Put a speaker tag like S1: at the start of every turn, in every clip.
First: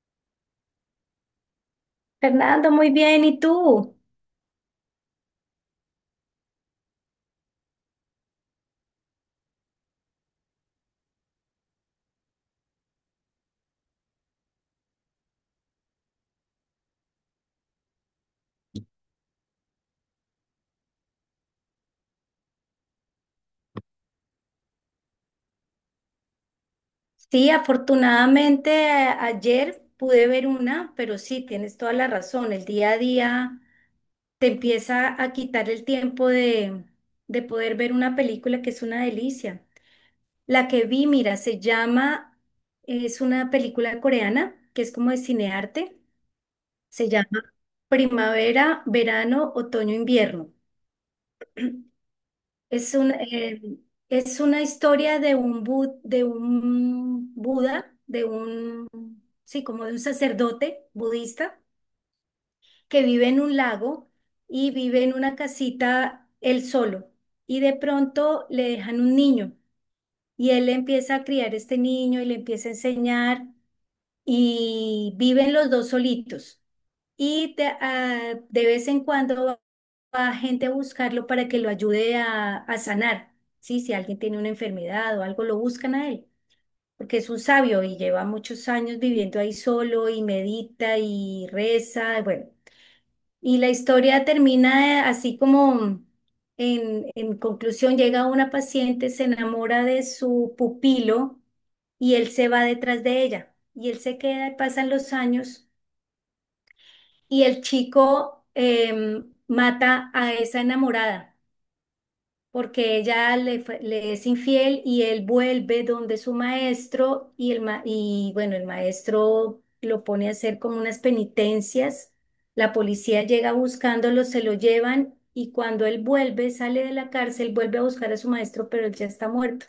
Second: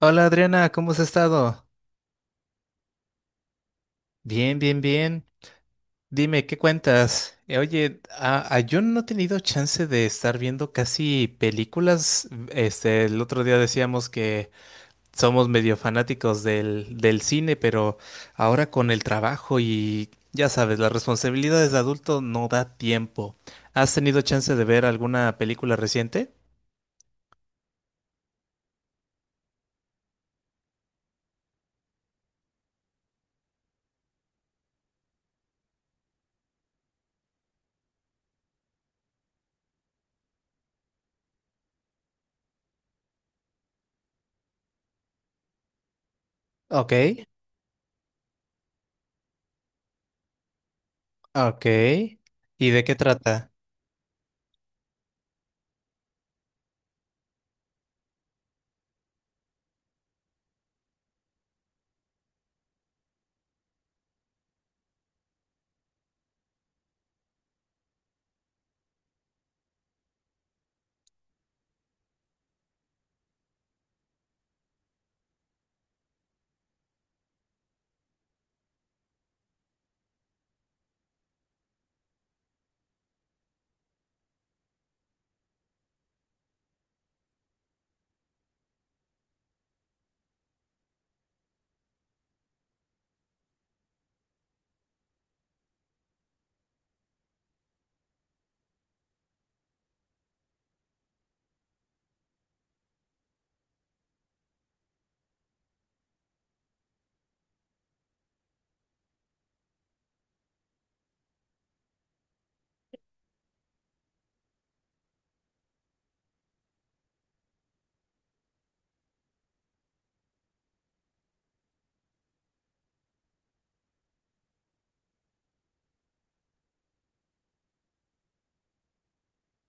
S1: Hola Adriana, ¿cómo has estado?
S2: Fernando, muy bien. ¿Y tú?
S1: Bien, bien, bien. Dime, ¿qué cuentas? Oye, yo no he tenido chance de estar viendo casi películas. Este, el otro día decíamos que somos medio fanáticos del cine, pero ahora con el trabajo y ya sabes, las responsabilidades de adulto no da tiempo. ¿Has tenido chance de ver alguna película reciente?
S2: Sí, afortunadamente ayer pude ver una, pero sí, tienes toda la razón. El día a día te empieza a quitar el tiempo de poder ver una película que es una delicia. La que vi, mira, se llama, es una película coreana que es como de cinearte.
S1: Ok,
S2: Se llama Primavera, Verano, Otoño, Invierno.
S1: ok. ¿Y de qué
S2: Es
S1: trata?
S2: es una historia de un, de un Buda, de un, sí, como de un sacerdote budista que vive en un lago y vive en una casita él solo. Y de pronto le dejan un niño y él empieza a criar este niño y le empieza a enseñar y viven los dos solitos. De vez en cuando va va gente a buscarlo para que lo ayude a sanar. Sí, si alguien tiene una enfermedad o algo, lo buscan a él, porque es un sabio y lleva muchos años viviendo ahí solo y medita y reza. Bueno, y la historia termina así como en conclusión, llega una paciente, se enamora de su pupilo y él se va detrás de ella. Y él se queda, y pasan los años y el chico mata a esa enamorada porque ella le es infiel y él vuelve donde su maestro y bueno, el maestro lo pone a hacer como unas penitencias. La policía llega buscándolo, se lo llevan y cuando él vuelve, sale de la cárcel, vuelve a buscar a su maestro, pero él ya está muerto.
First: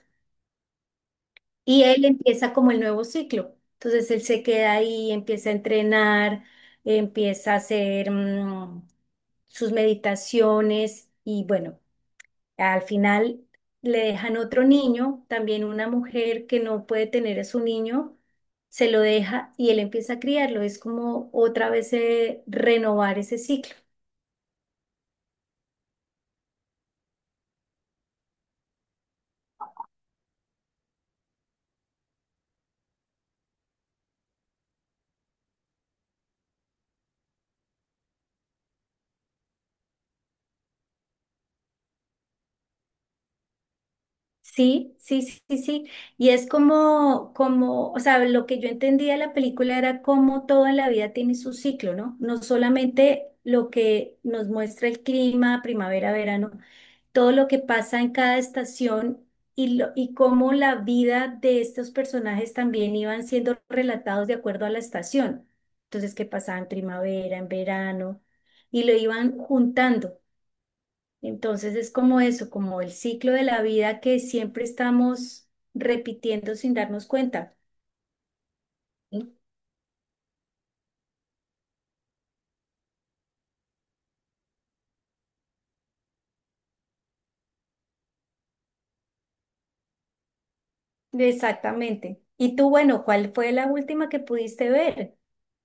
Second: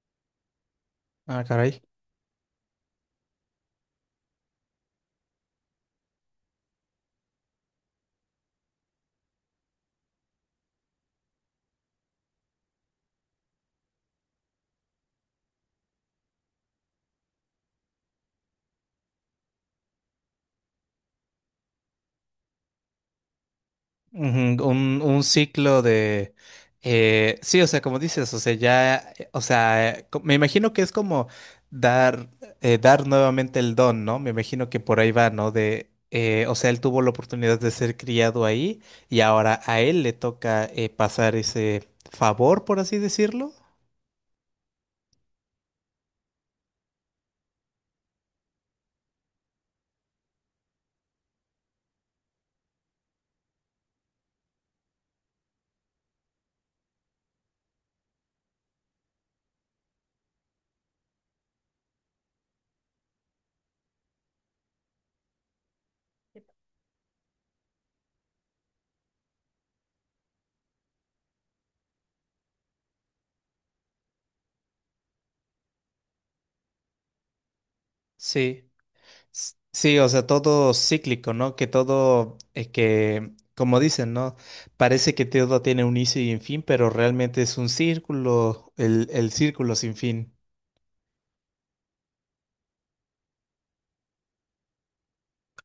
S1: Ah, caray.
S2: Y él empieza como el nuevo ciclo. Entonces él se queda ahí, empieza a entrenar, empieza a hacer sus meditaciones y bueno. Al final le dejan otro niño, también una mujer que no puede tener a su niño, se lo deja y él empieza a criarlo. Es como otra vez renovar ese ciclo.
S1: Ujú. Un ciclo de… sí, o sea, como dices, o sea, ya, o sea, me imagino que es como dar, dar nuevamente el don, ¿no? Me imagino que por ahí va, ¿no? De, o sea, él tuvo la oportunidad de ser criado ahí y ahora a él le toca pasar ese favor, por así decirlo.
S2: Sí, sí, sí, sí, sí. Y es o sea, lo que yo entendía de la película era como todo en la vida tiene su ciclo, ¿no? No solamente lo que nos muestra el clima, primavera, verano, todo lo que pasa en cada estación y cómo la vida de estos personajes también iban siendo relatados de acuerdo a la estación. Entonces, qué pasaba en primavera, en verano, y lo iban juntando. Entonces es como eso, como el ciclo de la vida que siempre estamos repitiendo sin darnos cuenta.
S1: Sí.
S2: ¿Sí?
S1: Sí, o sea, todo cíclico, ¿no? Que todo, que, como dicen, ¿no? Parece que todo tiene un inicio y un fin, pero realmente es un círculo, el círculo sin fin.
S2: Exactamente. Y tú, bueno, ¿cuál fue la última que pudiste ver?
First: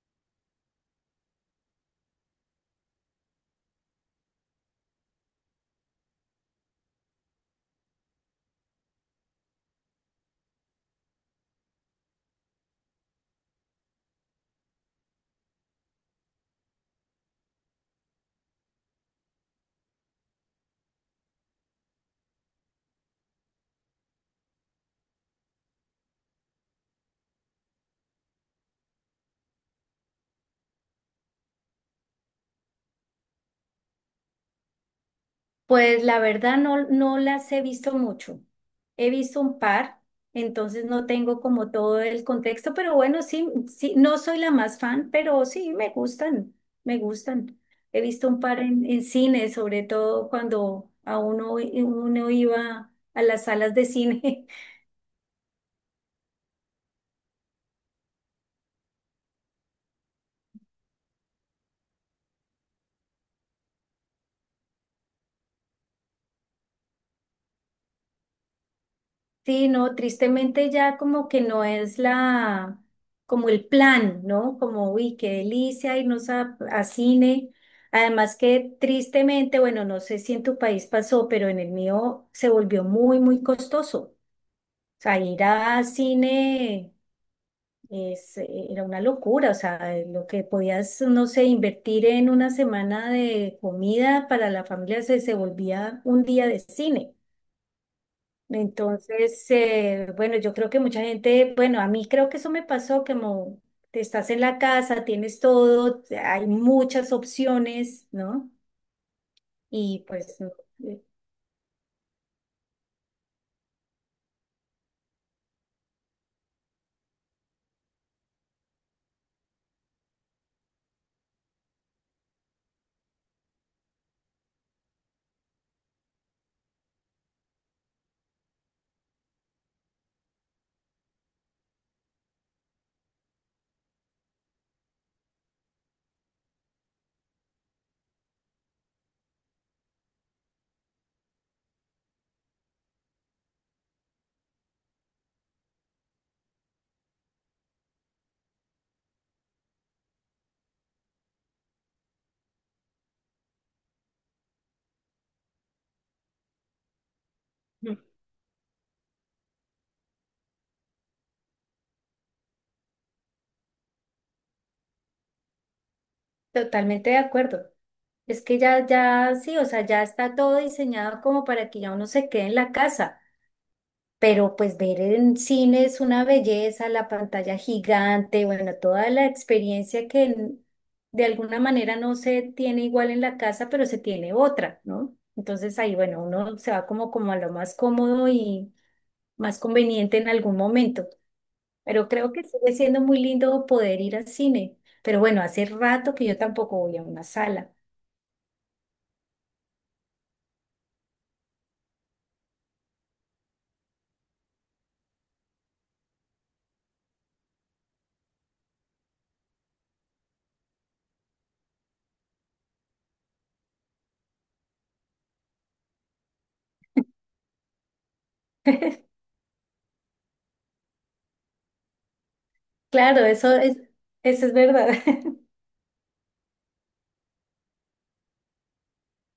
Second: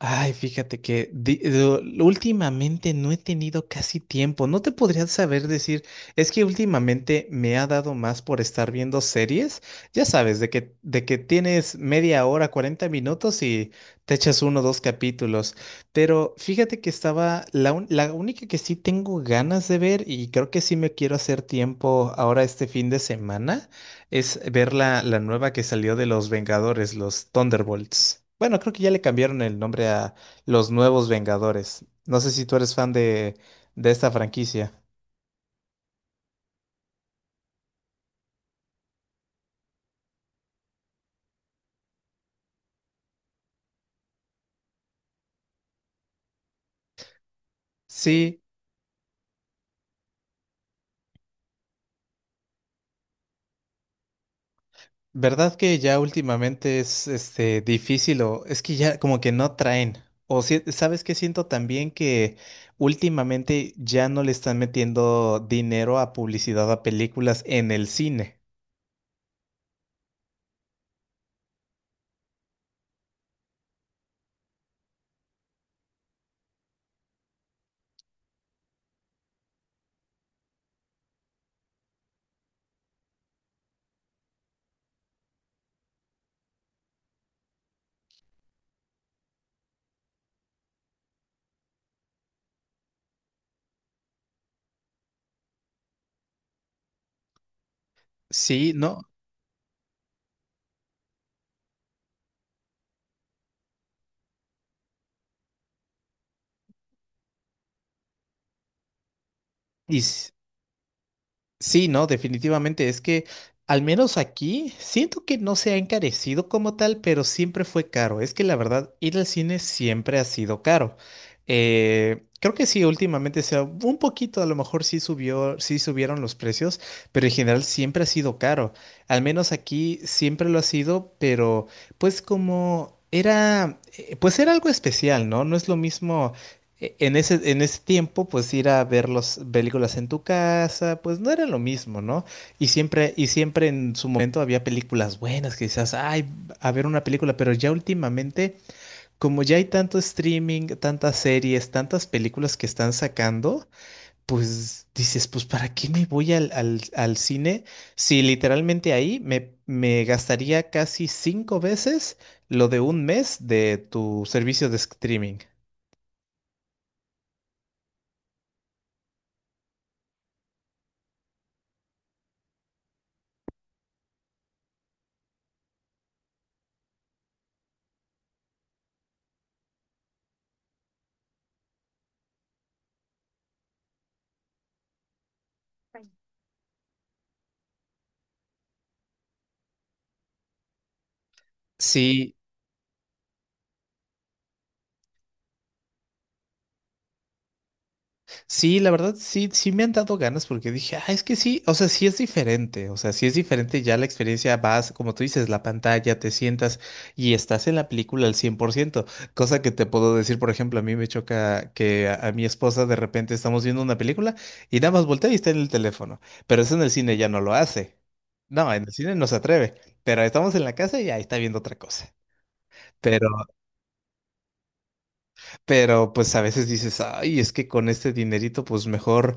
S1: Ay, fíjate que últimamente no he tenido casi tiempo. No te podría saber decir, es que últimamente me ha dado más por estar viendo series. Ya sabes, de que tienes media hora, 40 minutos y te echas uno o dos capítulos. Pero fíjate que estaba, la única que sí tengo ganas de ver y creo que sí me quiero hacer tiempo ahora este fin de semana es ver la nueva que salió de los Vengadores, los Thunderbolts. Bueno, creo que ya le cambiaron el nombre a los nuevos Vengadores. No sé si tú eres fan de esta franquicia.
S2: Pues la verdad no, no las he visto mucho. He visto un par, entonces no tengo como todo el contexto, pero bueno, sí, sí, no soy la más fan, pero sí me gustan, me gustan. He visto un
S1: Sí,
S2: par en cine, sobre todo cuando a uno, uno iba a las salas de cine
S1: verdad que ya últimamente es este difícil o es que ya como que no traen. O sabes que siento también que últimamente ya no le están metiendo dinero a publicidad a películas en el cine.
S2: Sí, no, tristemente ya como que no es la, como el plan, ¿no? Como, uy, qué delicia irnos a cine. Además que tristemente, bueno, no sé si en tu país pasó, pero en el mío se volvió muy, muy costoso. O sea, ir a cine es, era una locura. O sea, lo que podías, no sé, invertir en una semana de comida para la familia se volvía un día de cine.
S1: Sí, no.
S2: Entonces, bueno, yo creo que mucha gente, bueno, a mí creo que eso me pasó, como te estás en la casa, tienes todo, hay muchas opciones, ¿no?
S1: Y,
S2: Y pues no, eh,
S1: Sí, no, definitivamente. Es que al menos aquí siento que no se ha encarecido como tal, pero siempre fue caro. Es que la verdad, ir al cine siempre ha sido caro. Creo que sí, últimamente sea un poquito, a lo mejor sí subió, sí subieron los precios, pero en general siempre ha sido caro. Al menos aquí siempre lo ha sido, pero pues como era, pues era algo especial, ¿no? No es lo mismo en ese, en ese tiempo, pues ir a ver las películas en tu casa, pues no era lo mismo, ¿no? Y siempre en su momento había películas buenas que decías, ay, a ver una película, pero ya últimamente, como ya hay tanto streaming, tantas series, tantas películas que están sacando, pues dices, pues ¿para qué me voy al cine si literalmente ahí me gastaría casi 5 veces lo de un mes de tu servicio de streaming?
S2: totalmente de acuerdo. Es que sí, o sea, ya está todo diseñado como para que ya uno se quede en la casa. Pero pues ver en cine es una belleza, la pantalla gigante, bueno, toda la experiencia de alguna manera no se tiene igual en la casa, pero se tiene otra, ¿no? Entonces ahí, bueno, uno se va como a lo más cómodo y más conveniente en algún momento. Pero creo
S1: Sí,
S2: que sigue siendo muy lindo poder ir al cine. Pero bueno, hace rato que yo tampoco voy a una sala.
S1: sí, la verdad, sí, sí me han dado ganas porque dije, ah, es que sí, o sea, sí es diferente, o sea, sí es diferente, ya la experiencia vas, como tú dices, la pantalla, te sientas y estás en la película al 100%, cosa que te puedo decir, por ejemplo, a mí me choca que a mi esposa de repente estamos viendo una película y nada más voltea y está en el teléfono, pero eso en el cine ya no lo hace, no, en el cine no se atreve, pero estamos en la casa y ahí está viendo otra cosa.
S2: Claro,
S1: Pero
S2: eso es verdad.
S1: pero pues a veces dices, ay, es que con este dinerito, pues mejor,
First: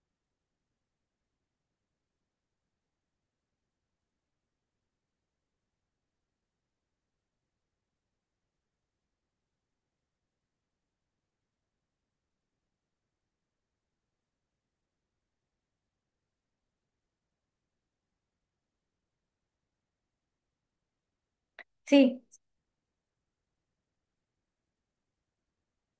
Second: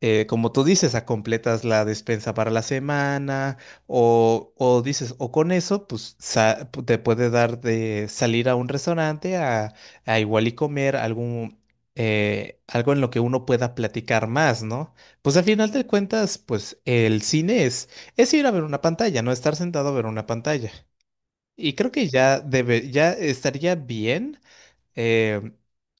S1: como tú dices, a completas la despensa para la semana, o dices, o con eso, pues te puede dar de salir a un restaurante a igual y comer algún, algo en lo que uno pueda platicar más, ¿no? Pues al final de cuentas, pues el cine es ir a ver una pantalla, no estar sentado a ver una pantalla. Y creo que
S2: Sí.
S1: ya debe, ya estaría bien eh,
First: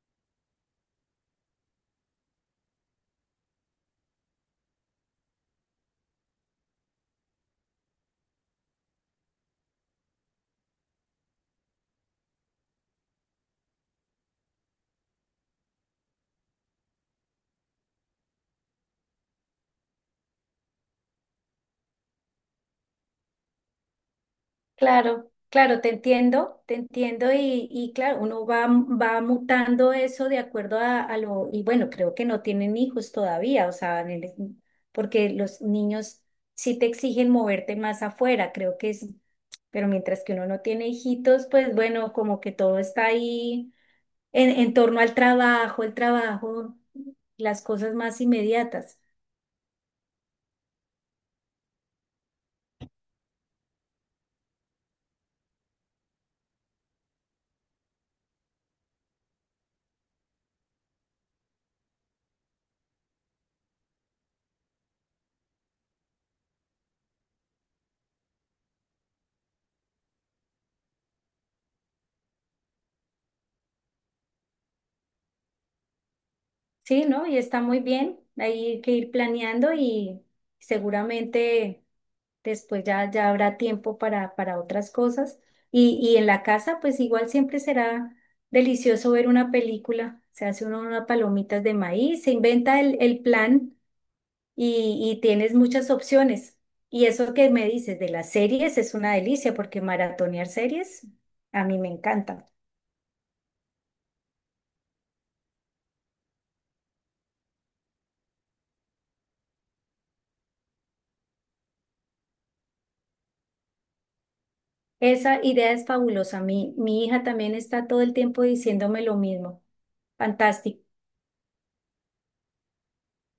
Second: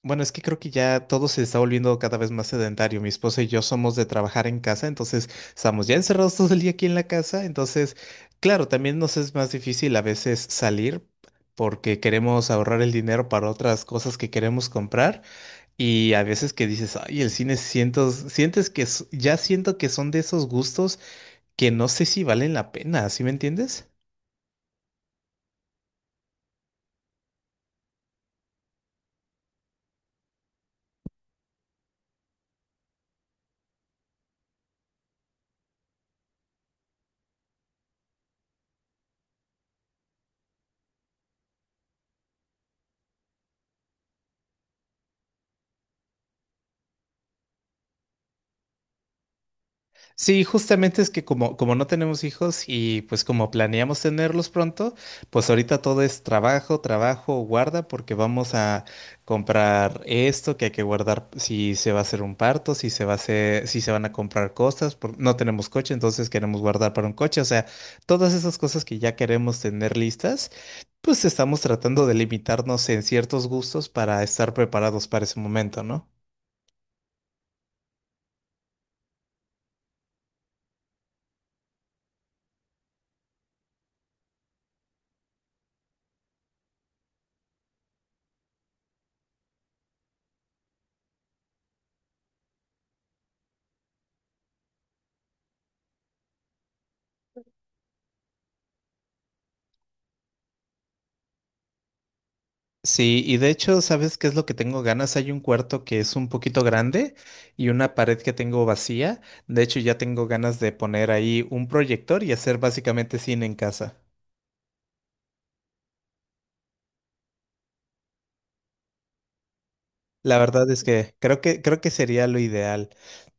S1: bueno, es que creo que ya todo se está volviendo cada vez más sedentario. Mi esposa y yo somos de trabajar en casa, entonces estamos ya encerrados todo el día aquí en la casa. Entonces, claro, también nos es más difícil a veces salir porque queremos ahorrar el dinero para otras cosas que queremos comprar. Y a veces que dices, ay, el cine siento, sientes que ya siento que son de esos gustos que no sé si valen la pena, ¿sí me entiendes?
S2: Claro, claro, te entiendo y claro, uno va, va mutando eso de acuerdo y bueno, creo que no tienen hijos todavía, o sea, porque los niños sí te exigen moverte más afuera, creo que es, pero mientras que uno no tiene hijitos, pues bueno, como que todo está ahí en torno al trabajo, el trabajo, las cosas más inmediatas.
S1: Sí, justamente es que como no tenemos hijos y pues como planeamos tenerlos pronto, pues ahorita todo es trabajo, trabajo, guarda, porque vamos a comprar esto que hay que guardar si se va a hacer un parto, si se va a hacer, si se van a comprar cosas, no tenemos coche, entonces queremos guardar para un coche, o sea, todas esas cosas que ya queremos tener listas, pues estamos tratando de limitarnos en ciertos gustos para estar preparados para ese momento, ¿no?
S2: Sí, ¿no? Y está muy bien. Hay que ir planeando y seguramente después ya, ya habrá tiempo para otras cosas. Y en la casa, pues igual siempre será delicioso ver una película. Se hace uno unas palomitas de maíz, se inventa el plan y tienes muchas opciones. Y eso que me dices de las series es una delicia porque maratonear series a mí me encanta.
S1: Sí, y de hecho, ¿sabes qué es lo que tengo ganas? Hay un cuarto que es un poquito grande y una pared que tengo vacía. De hecho, ya tengo ganas de poner ahí un proyector y hacer básicamente cine en casa.
S2: Esa idea es fabulosa. Mi hija también está todo el tiempo diciéndome lo mismo.
S1: La verdad
S2: Fantástico.
S1: es que creo que sería lo ideal.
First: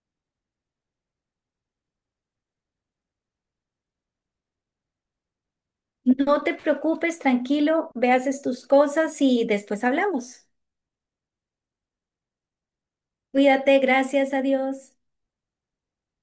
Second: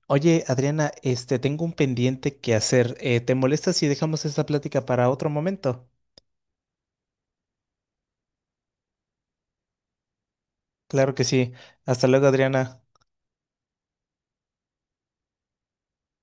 S1: Oye, Adriana, este, tengo un pendiente que hacer. ¿Te molesta si dejamos esta plática para otro momento?
S2: No te preocupes, tranquilo, ve, tus cosas y después hablamos.
S1: Claro que sí. Hasta luego, Adriana.
S2: Cuídate, gracias a Dios.